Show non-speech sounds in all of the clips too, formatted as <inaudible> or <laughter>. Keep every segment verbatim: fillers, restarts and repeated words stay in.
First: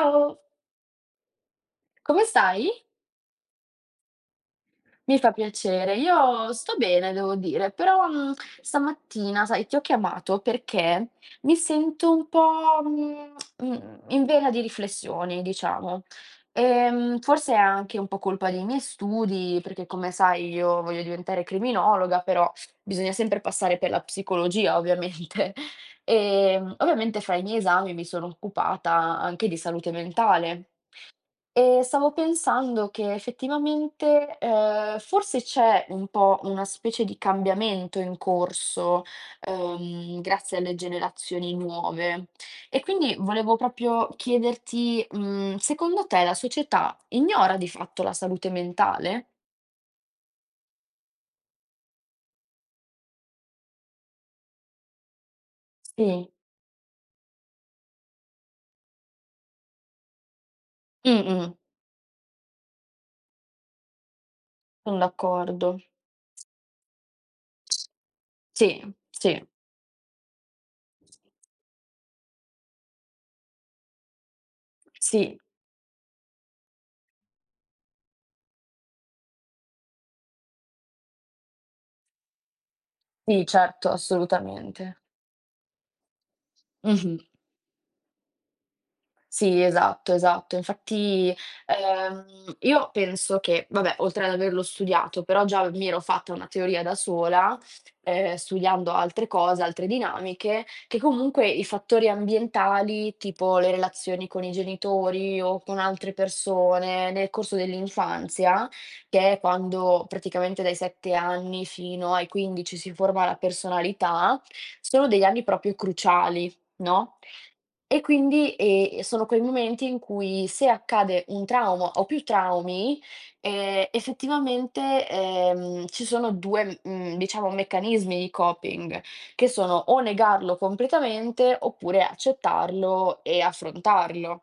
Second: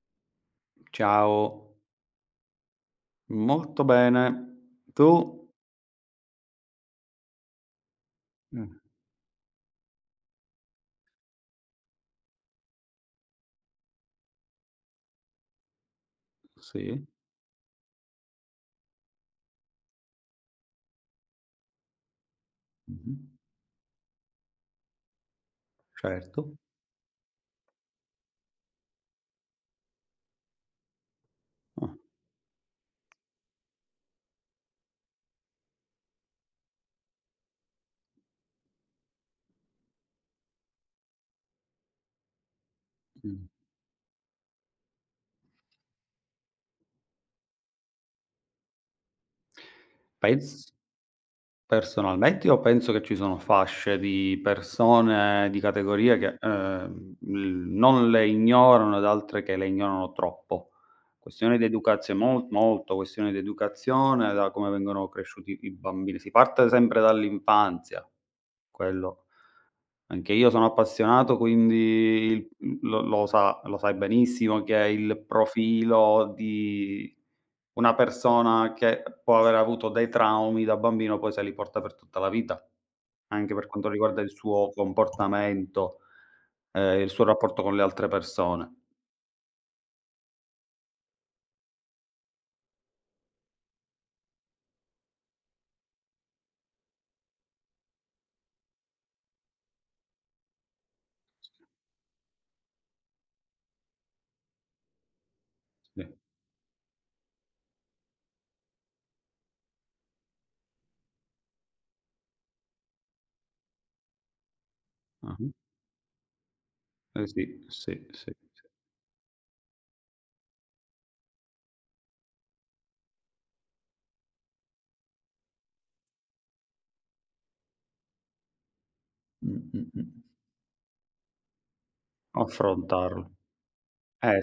Ciao, Ciao, come stai? molto bene. Tu? Mi fa piacere, io sto bene, devo dire, però mm, Mh, stamattina, sai, ti ho chiamato perché mi sento un po' mm, mm, in vena di riflessioni, diciamo. sì, Ehm, forse è anche un po' colpa dei miei studi, perché come sai io voglio diventare criminologa, però bisogna mh-mh, sempre passare per la psicologia, ovviamente. <laughs> certo. E mm, ovviamente fra i miei esami mi sono occupata anche di salute mentale. E Ah, stavo pensando che effettivamente, ehm, forse c'è un po' una specie di cambiamento in corso, ehm, grazie alle generazioni nuove. E quindi mh. volevo proprio chiederti, mhmm, secondo te la società ignora di fatto la salute mentale? Pens Personalmente io penso che ci sono fasce di persone, di categorie Sì. che, ehm, l non le ignorano ed altre che le ignorano troppo. Mh-mh, Questione di educazio mol molto questione di educazione, da come son vengono cresciuti d'accordo. i bambini. Si parte sempre dall'infanzia, Sì, quello sì, anche io sono appassionato, quindi il mhmm, lo lo sa lo sai benissimo che è il sì, profilo di una persona che può aver avuto dei traumi da bambino, poi se li porta per tutta la vita, sì, anche per certo, quanto riguarda il suo assolutamente. comportamento, ehm, il Mh-mh. suo rapporto con le altre persone. Sì, esatto, esatto. Infatti, ehm, io penso che, vabbè, oltre ad averlo studiato, però già mi ero fatta una teoria da sola, ehm, studiando altre cose, altre dinamiche, che comunque i fattori ambientali, tipo le relazioni con i genitori o con Sì. altre persone nel corso dell'infanzia, che è quando praticamente dai sette anni fino ai quindici si forma la personalità, sono degli anni Ah-ah. proprio cruciali, no? Eh sì, E sì, sì, quindi, sì. ehm, sono quei momenti in cui se accade un trauma o più traumi, ehm, effettivamente, ehm, ci sono due, mhmm, diciamo meccanismi di coping, che Mh, sono mh, o mh. negarlo completamente oppure accettarlo Affrontarlo. e Eh, affrontarlo.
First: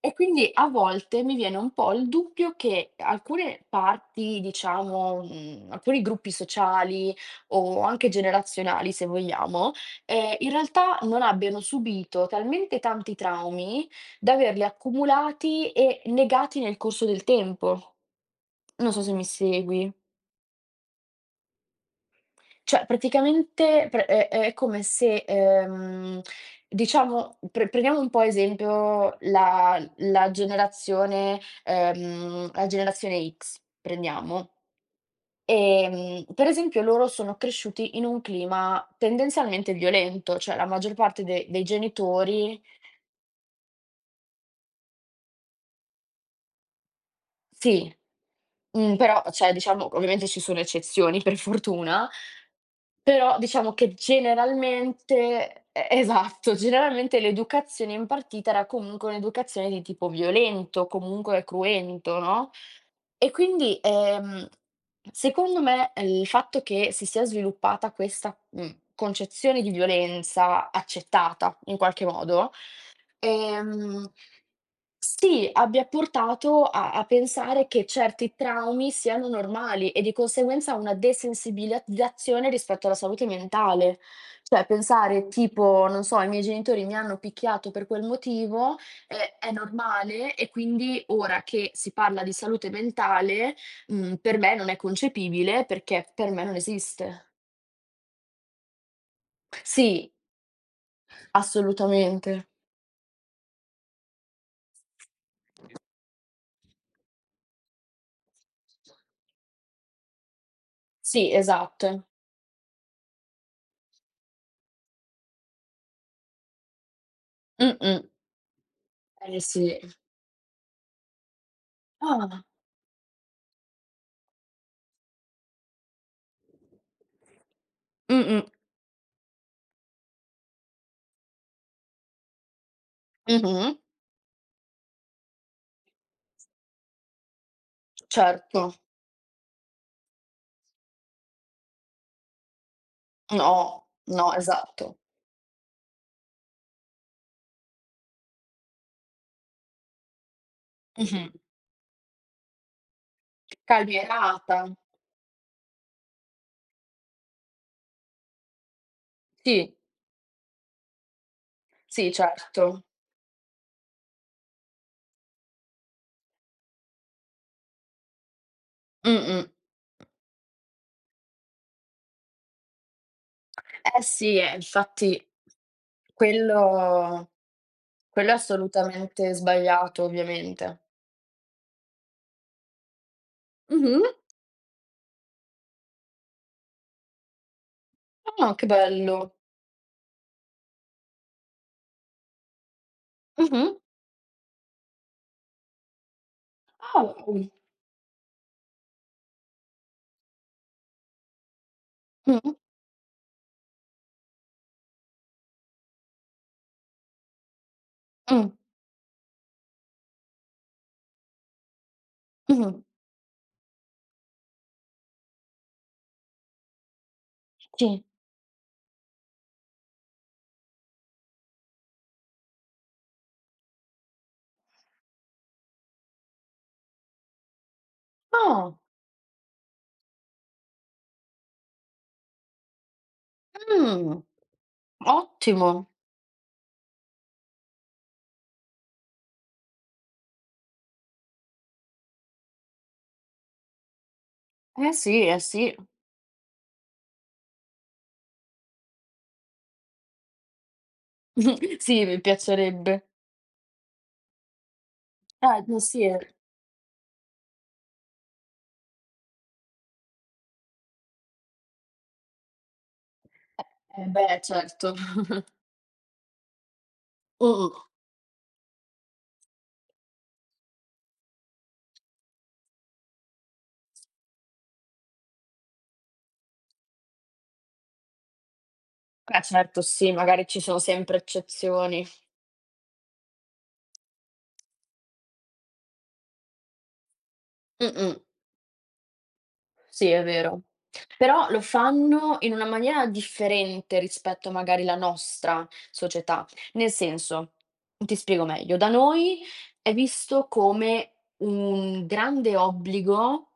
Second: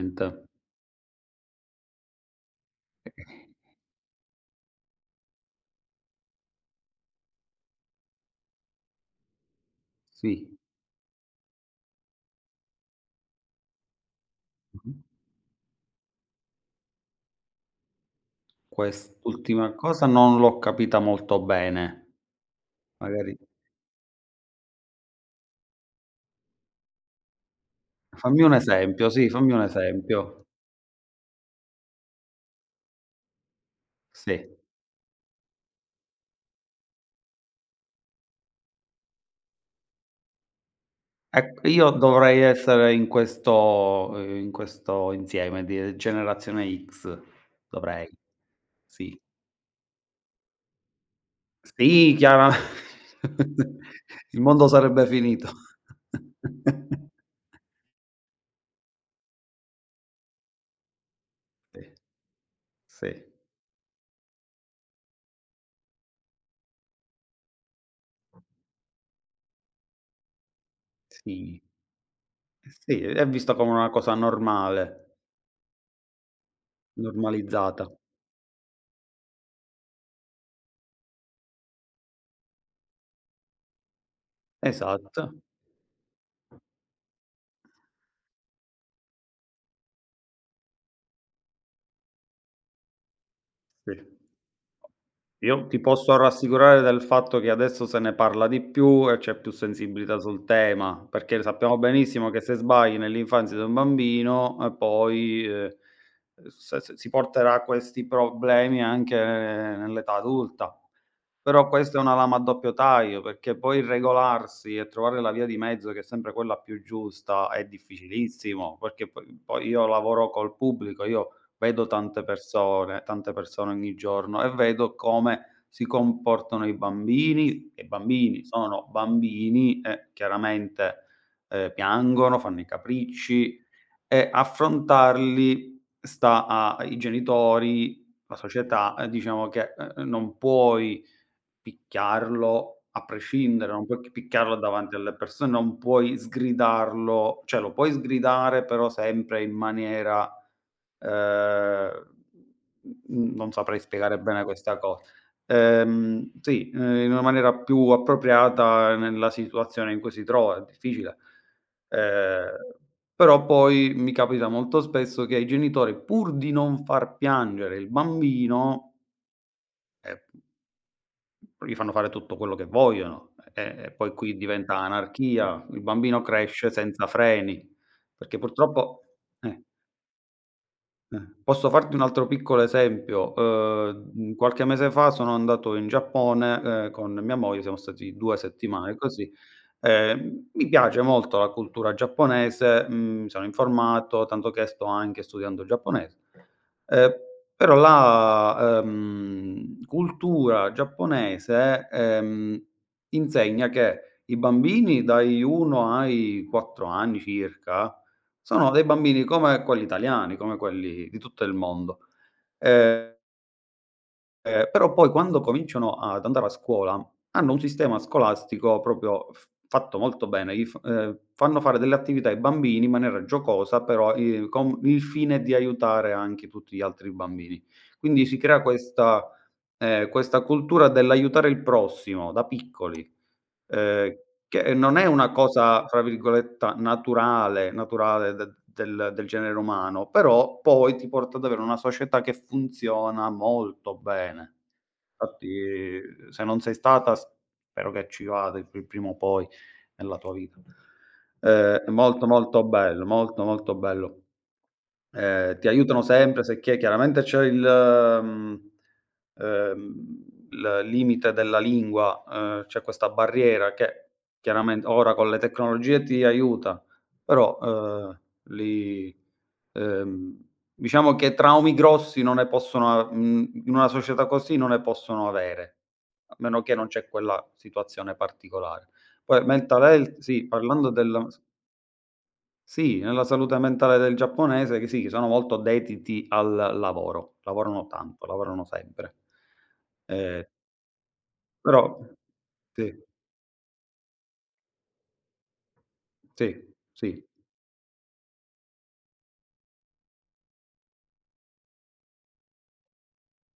E quindi a volte mi viene un po' il dubbio che Eh, alcune parti, diciamo, mhmm, alcuni gruppi sociali o anche generazionali se vogliamo, Ehm, Sì. in realtà non abbiano subito talmente tanti traumi da averli Mh-mh. accumulati e negati nel corso del tempo. Non so se mi Quest'ultima segui. cosa non l'ho capita molto bene. Cioè Magari praticamente pre è è come se, ehm, diciamo pre prendiamo un po' fammi un esempio, esempio sì, fammi un la la esempio. generazione ehm, la generazione X, prendiamo. Sì. Ehm, per esempio loro sono cresciuti in un clima tendenzialmente violento, cioè la maggior parte de dei Ecco, io dovrei genitori. essere in questo ehm, in questo insieme di generazione ics, Sì. dovrei. Mhmm, Sì. però cioè, diciamo ovviamente ci sono eccezioni per fortuna, Sì, chiara però diciamo <laughs> che il mondo sarebbe finito. generalmente, e esatto, <laughs> generalmente l'educazione impartita era comunque un'educazione di tipo violento, comunque Sì, cruento, no, sì, e quindi, ehm, secondo me eh, il fatto che si sia sviluppata questa, mhmm, concezione di violenza accettata sì. in qualche modo, Sì, è vista come una Ehm, cosa normale, sì, abbia portato a a pensare che normalizzata. certi traumi siano normali e di conseguenza una desensibilizzazione rispetto alla salute mentale. Cioè pensare Esatto, tipo, non so, i miei genitori mi hanno picchiato per quel motivo, è è normale, e quindi ora che si parla di salute mentale, sì. mhmm, per me non è concepibile Io ti perché posso per me non rassicurare del esiste. fatto che adesso se ne parla di più e c'è più Sì, sensibilità sul tema, perché sappiamo benissimo che assolutamente. se sbagli nell'infanzia di un bambino, eh, poi, ehm, se se si porterà questi problemi anche nell'età adulta. Sì, Però questa è esatto. una lama a doppio taglio, perché poi regolarsi e trovare la via di mezzo, che è sempre quella più giusta, è Mh-mh. difficilissimo, perché poi Eh poi sì. io lavoro col pubblico. Io Vedo tante Ah. persone tante persone ogni giorno e vedo come si comportano i bambini, e Mh-mh. bambini sono bambini e chiaramente, ehm, piangono, fanno i capricci Mh-mh. e affrontarli sta a ai genitori, la Certo. società, ehm, diciamo che, ehm, non puoi picchiarlo a prescindere, No, non puoi no, picchiarlo davanti esatto. alle persone, non puoi sgridarlo, cioè lo puoi sgridare però sempre in maniera. Mh-mh. Ehm, n non saprei spiegare bene Calmierata. questa co ehm, sì, ehm, in una maniera più appropriata nella Sì, situazione in cui si trova, è difficile. sì, Ehm, certo. però poi mi capita molto spesso che i genitori, pur di non far piangere il bambino, Mh-mh. ehm, gli fanno fare tutto quello che vogliono. E e Eh poi qui sì, eh, diventa infatti anarchia, il bambino cresce senza quello freni, quello è perché purtroppo assolutamente eh. sbagliato, ovviamente. Eh. Posso farti un altro piccolo esempio: Mh-mh. uhm, mhmm, qualche mese fa sono andato in Giappone, ehm, con mia moglie, siamo stati due Ah, che settimane così. bello. Ehm, mi piace molto la cultura giapponese, mhmm, mi sono Mh-mh. informato, tanto che sto anche studiando il giapponese. Ah, Ehm, wow. però la, ehm, cultura giapponese, Mh, ehm, insegna che i bambini dai uno ai quattro anni circa, mh, sono dei bambini come quelli italiani, come quelli di tutto il mondo. mh, Ehm Ehm, però poi quando cominciano ad andare a scuola, hanno un sistema sì. scolastico proprio f fatto molto bene, gli f ehm, fanno fare delle attività ai bambini in maniera giocosa, però, ehm, con il fine di aiutare anche tutti gli altri bambini. Quindi si crea Ah, questa ehm, questa cultura dell'aiutare il prossimo da piccoli, mh, ehm che, ehm, non è una ottimo. cosa, tra virgoletta, "naturale" naturale de del del genere umano, però poi ti porta ad avere una società che funziona molto bene. Eh sì, eh sì. Infatti se non sei stata, spero che ci vada pri prima o poi nella tua vita. Ehm, <laughs> è Sì, mi molto, molto bello, piacerebbe. molto, molto bello. Ehm, Eh, ti ma sì, aiutano eh, sempre sicché chiaramente c'è il mhmm, ehm, il limite della lingua, ehm, c'è questa barriera eh, che beh, chiarament certo. ora con le <laughs> tecnologie ti aiuta, però, Mh-mh. ehm, li ehm, diciamo che traumi grossi non ne possono a mhmm, in una società così non ne possono avere, a meno che non c'è quella situazione particolare. Beh, Poi certo, mental sì, health magari sì, ci sono parlando sempre della s eccezioni. sì, nella salute mentale del giapponese che sì, che sono molto dediti al lavoro, lavorano Mh-mh. tanto, lavorano sempre. Sì, è Ehm, vero. Però lo però fanno in una sì, maniera differente rispetto magari la nostra società. sì, Nel sì. senso, ti spiego meglio, da noi è visto come un grande obbligo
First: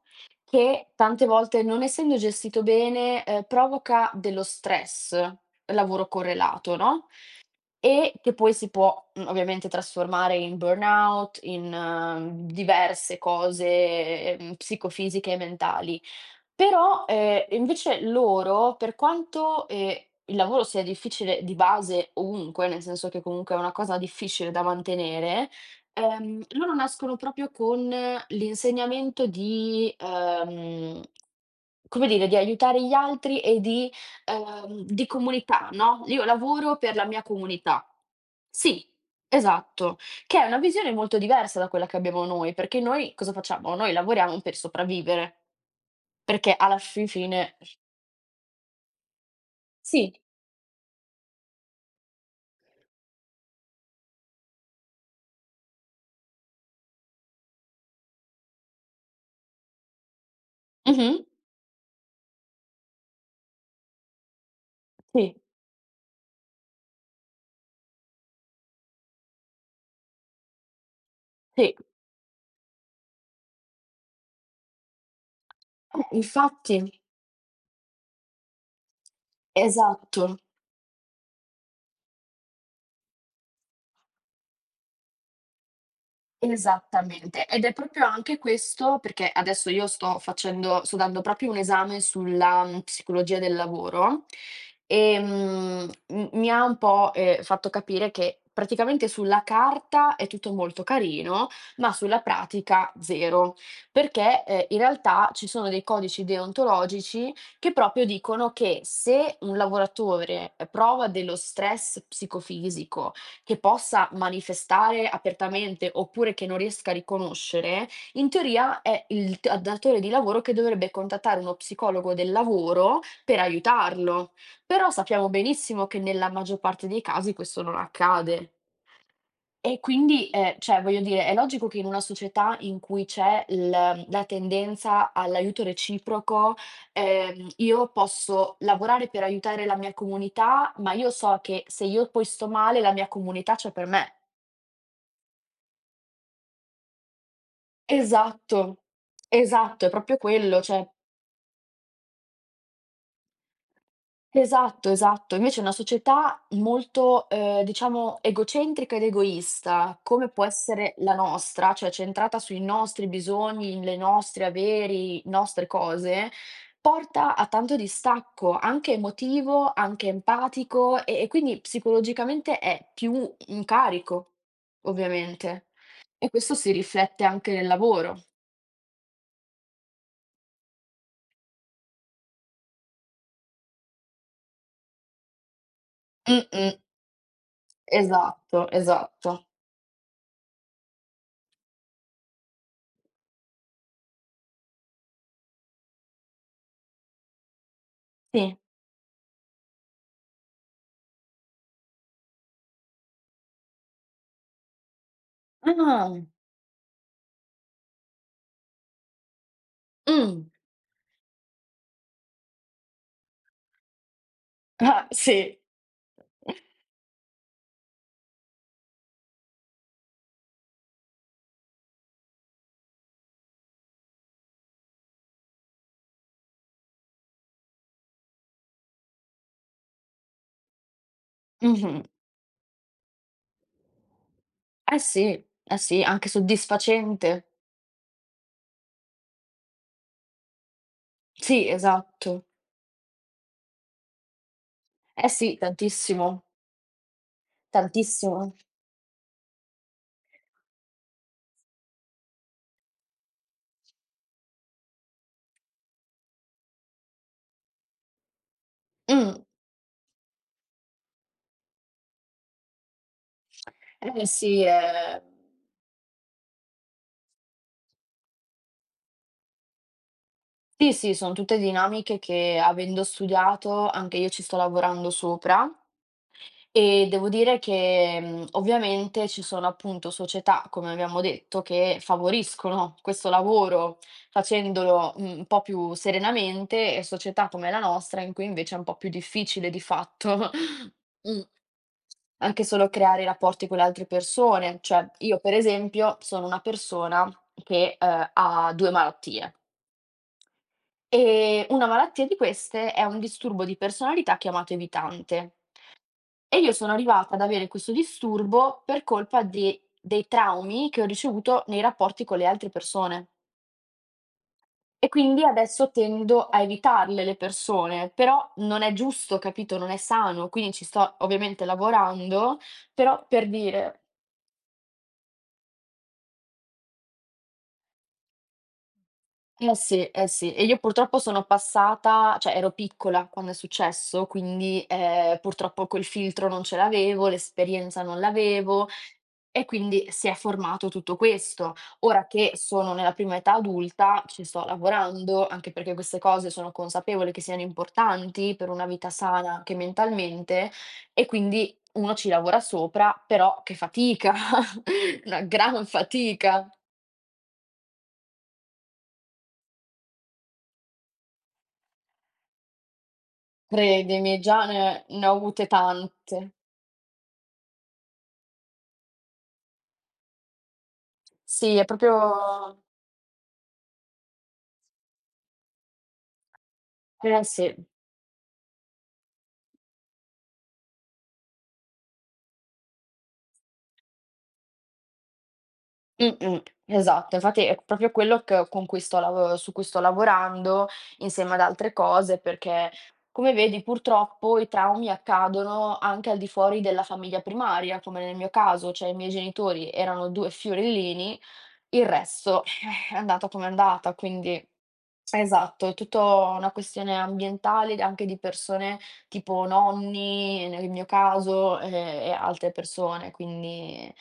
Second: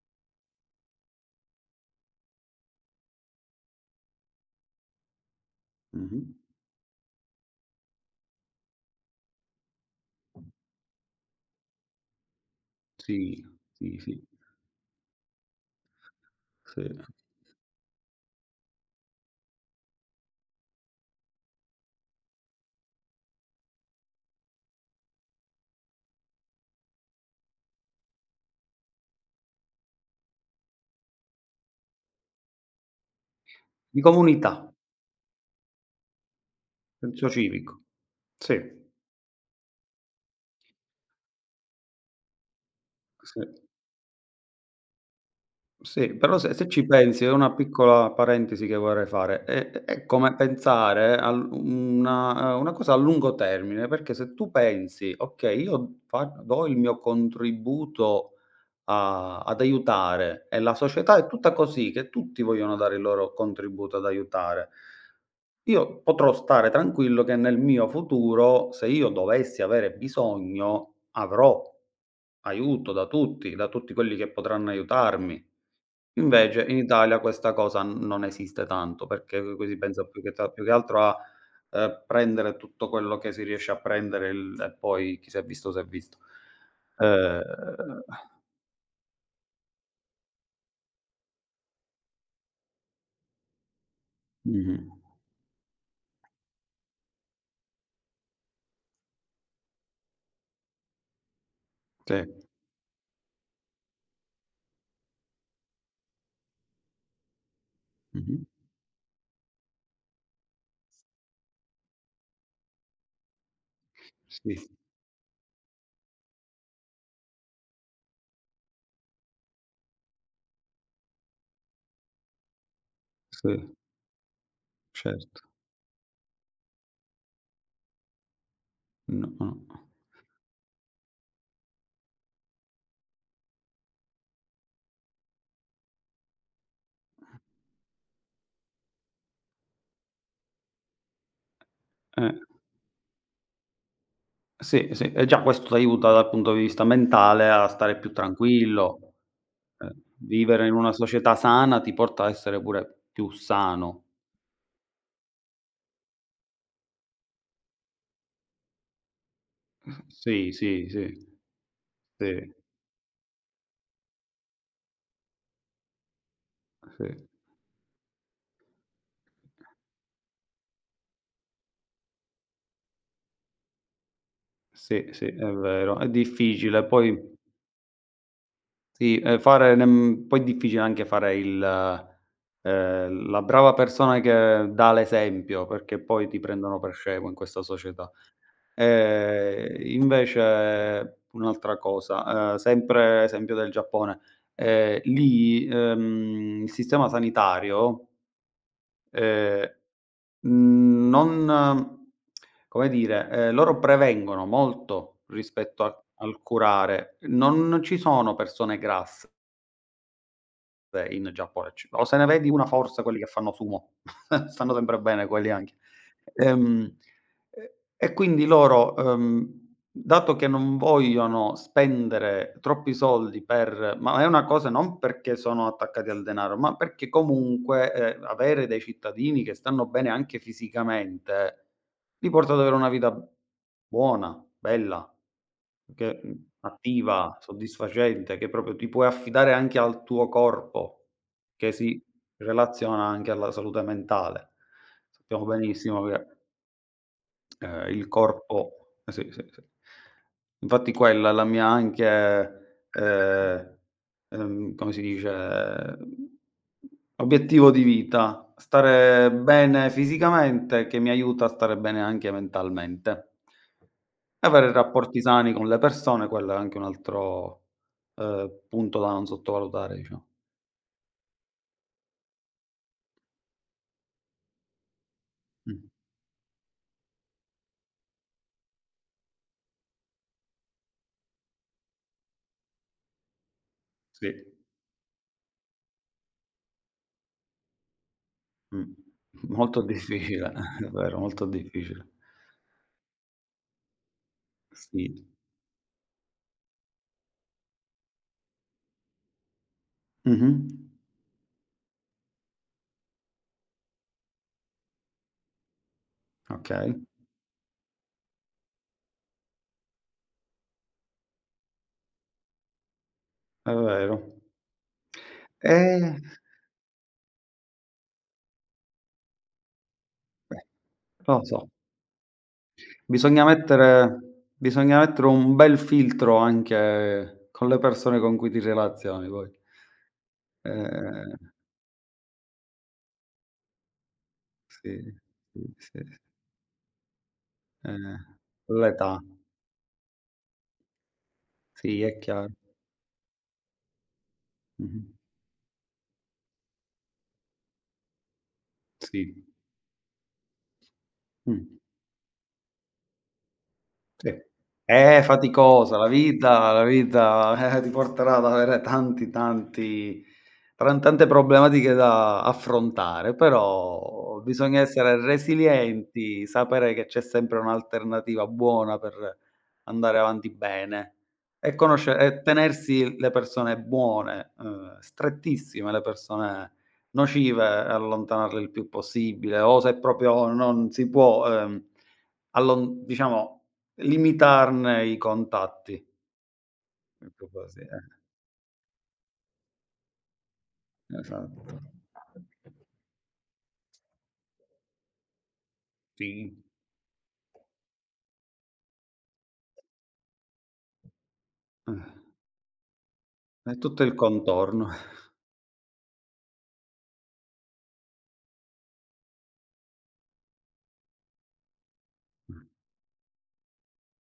che tante volte, non essendo gestito bene, ehm, provoca dello stress, lavoro Mh-mh. correlato, no? E che poi si può, mhmm, ovviamente trasformare in burnout, in ehm, diverse Sì, sì, sì, cose, ehm, psicofisiche e mentali. sì. Però, ehm, invece loro, per quanto, ehm, il lavoro sia difficile di base ovunque, nel senso che comunque è una cosa difficile da mantenere, ehm, loro nascono proprio con l'insegnamento di, ehm, come dire, di aiutare gli altri e di Di comunità, Ehm, di comunità, no, io lavoro per la mia senso comunità. civico. Sì, Sì, esatto, che è una visione molto diversa da quella che abbiamo noi, perché noi cosa sì, facciamo? Noi lavoriamo per sopravvivere, sì, però perché se se alla ci fin pensi è fine una piccola parentesi che vorrei fare, è è sì, come pensare al una ehm, una cosa a lungo termine, perché se tu pensi: "Okay, io fa do il mio contributo" A ad aiutare e la mh-mh, società è tutta così, che tutti vogliono dare il loro contributo ad aiutare. sì, Io potrò stare tranquillo che nel mio futuro, se io dovessi avere bisogno, avrò sì, aiuto da tutti, da tutti quelli che potranno aiutarmi. Invece infatti, in Italia questa cosa n non esiste tanto, perché qui si pensa più che esatto. ta più che altro a, ehm, prendere tutto quello che si riesce a prendere il e poi chi s'è visto s'è visto. Esattamente, ed è Ehm proprio anche questo perché adesso io sto facendo sto dando proprio un esame sulla, mhmm, psicologia del lavoro, mh-mh, ehm, m mi ha un po', ehm, fatto capire che praticamente sulla carta è tutto molto carino, ma sulla sì. pratica zero, perché, ehm, in realtà ci sono dei codici deontologici che proprio Mh-mh. dicono che se un lavoratore, ehm, prova dello stress psicofisico che possa Sì. manifestare apertamente, oppure che non riesca a riconoscere, in teoria è il t datore di lavoro che dovrebbe contattare uno psicologo del lavoro per Sì, aiutarlo. Però sappiamo certo. benissimo che nella maggior parte dei casi questo non accade. No, no. E quindi, ehm, cioè voglio dire, è logico che in una società in cui c'è l la tendenza all'aiuto reciproco, ehm, io posso lavorare per aiutare la mia comunità, ma io so che se io poi Eh, sto male la mia comunità c'è per me. sì, sì, e già questo t'aiuta dal punto di vista mentale a stare più Esatto, tranquillo. esatto, è Eh, proprio quello, vivere in cioè. una società sana ti porta a essere pure più sano. Esatto, esatto. Invece è una società molto, ehm, diciamo egocentrica ed egoista, come può Sì, sì, essere la sì. nostra, cioè centrata Sì, sui nostri bisogni, le nostre averi, nostre cose, sì, porta a tanto distacco, anche emotivo, anche empatico e e quindi psicologicamente è più un carico, sì, sì, è ovviamente. vero. È E questo si difficile poi riflette anche nel lavoro. sì, ehm, fare nem poi è difficile anche fare il ehm, la brava persona che dà l'esempio, perché poi ti Mh-mh. prendono per scemo in questa società. Esatto, esatto. Ehm, invece un'altra cosa, ehm, sempre esempio del Giappone, ehm, lì, ehm, il sistema sanitario, Sì. ehm, mhmm, non come dire, ehm, loro prevengono molto rispetto a Ah. Mh. al curare. Non ci sono persone grasse. <laughs> Beh, in Giappone c o se ne vedi una forza quelli che fanno sumo, <laughs> stanno sempre Ah, bene quelli sì. anche. Ehm, e e quindi loro, uhm, dato che non vogliono spendere troppi soldi per ma è una cosa non perché sono attaccati al denaro, ma perché comunque, ehm, avere dei cittadini che stanno bene anche fisicamente, Mh-mh. li porta ad avere una vita buona, Eh bella. sì, eh sì, Che anche mhmm, attiva, soddisfacente. soddisfacente, che proprio ti puoi affidare anche al tuo corpo, Sì, che si esatto. relaziona anche alla salute mentale. Eh Sappiamo sì, benissimo che. tantissimo, Ehm, il tantissimo. corpo. Eh sì, sì, sì. Infatti quella è la mia anche, ehm, ehm, come si dice, mhmm, obiettivo di vita: stare Mh. bene fisicamente che mi aiuta a stare bene anche mentalmente. Eh sì, Avere rapporti ehm, sani con le persone, quello è anche un altro, ehm, punto da non sottovalutare diciamo. sì, sì, son tutte dinamiche che avendo studiato anche io ci sto lavorando sopra. Mh, E devo dire che, mhmm, ovviamente ci sono appunto società, come abbiamo detto, che favoriscono questo lavoro sì, facendolo, mhmm, un po' più serenamente e società come la nostra in cui invece è un mh. po' più difficile di Molto fatto, difficile, <laughs> è <laughs> vero, mh, molto difficile. anche solo creare rapporti con le altre persone. Cioè, Sì. io per esempio sono una persona che, ehm, ha due malattie Mh-mh. e una malattia di queste è un disturbo di personalità chiamato evitante. E io sono Okay, arrivata ad avere questo disturbo per colpa de dei traumi che ho ricevuto nei rapporti con le altre persone. è vero. E quindi adesso Eh, tendo a evitarle le persone, però non è giusto, capito, non è sano, Beh, quindi ci sto non lo ovviamente so. lavorando, però Bisogna per dire mettere bisogna mettere un bel filtro anche con le persone con cui ti relazioni poi. eh sì, eh sì, e io purtroppo Ehm, sono passata cioè ero piccola quando è successo, quindi, sì, ehm, sì, purtroppo sì, quel filtro non ce l'avevo, l'esperienza eh, non l'avevo, l'età. e quindi si è formato tutto questo. Sì, è Ora che chiaro. sono nella prima età adulta, ci sto Mh-mh. lavorando, anche perché queste cose sono consapevole che siano importanti per una vita Sì. sana anche mentalmente, e Mh. quindi uno ci lavora sopra, però che fatica, Sì. È <laughs> una gran faticosa, la fatica. vita la vita, eh, ti porterà ad avere tanti, tanti, tran tante problematiche da affrontare, Credimi, però già bisogna ne essere ne ho avute resilienti, tante. sapere che c'è sempre un'alternativa buona per andare avanti bene Sì, e è conosce e proprio tenersi le persone buone, uhm, strettissime, le persone eh nocive sì. allontanarle il più possibile o se proprio non si può, ehm, allon diciamo limitarne i contatti, Mh-mh, esatto. detto Infatti è così, eh, proprio quello che con cui sto lav su cui sto lavorando insieme ad esatto. altre cose, perché come vedi purtroppo i traumi accadono anche al di Sì. fuori della famiglia primaria, come nel mio caso, cioè i miei genitori erano due fiorellini, Eh, il resto <laughs> è andata come è è tutto andata, il quindi contorno. esatto, è tutto una questione ambientale, anche di persone tipo nonni, nel mio caso, ehm, e Mh. altre persone, quindi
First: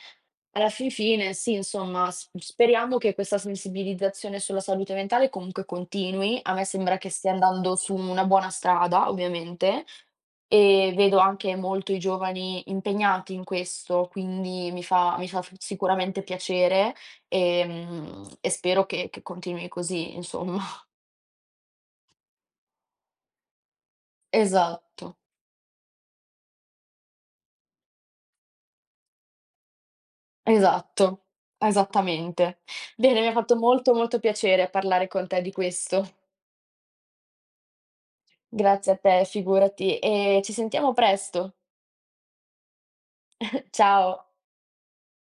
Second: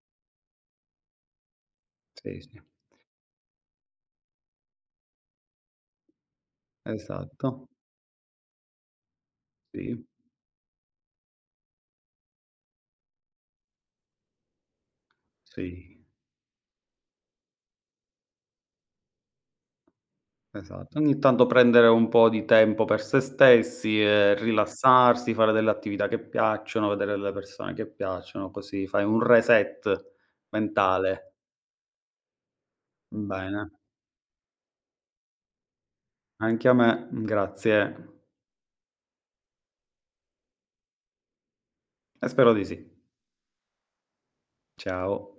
alla fin fine sì, insomma, s Sì, sì, speriamo che questa sensibilizzazione sulla salute mentale comunque continui. A me sembra che stia esatto. andando su una buona strada, ovviamente, Sì, e vedo anche molto i giovani impegnati in questo, quindi mi fa mi fa f sì, sicuramente piacere, ehm, e spero che che continui così, insomma. <laughs> esatto. Ogni tanto prendere un po' di tempo per se stessi e Esatto, rilassarsi, fare delle attività che piacciono, vedere delle persone che piacciono, così fai un reset esatto, mentale. esattamente. Bene, mi ha fatto Bene, molto, molto piacere parlare con te di questo. anche a me, grazie Grazie a te, figurati, e ci sentiamo presto. e spero di sì. <laughs> Ciao. Ciao.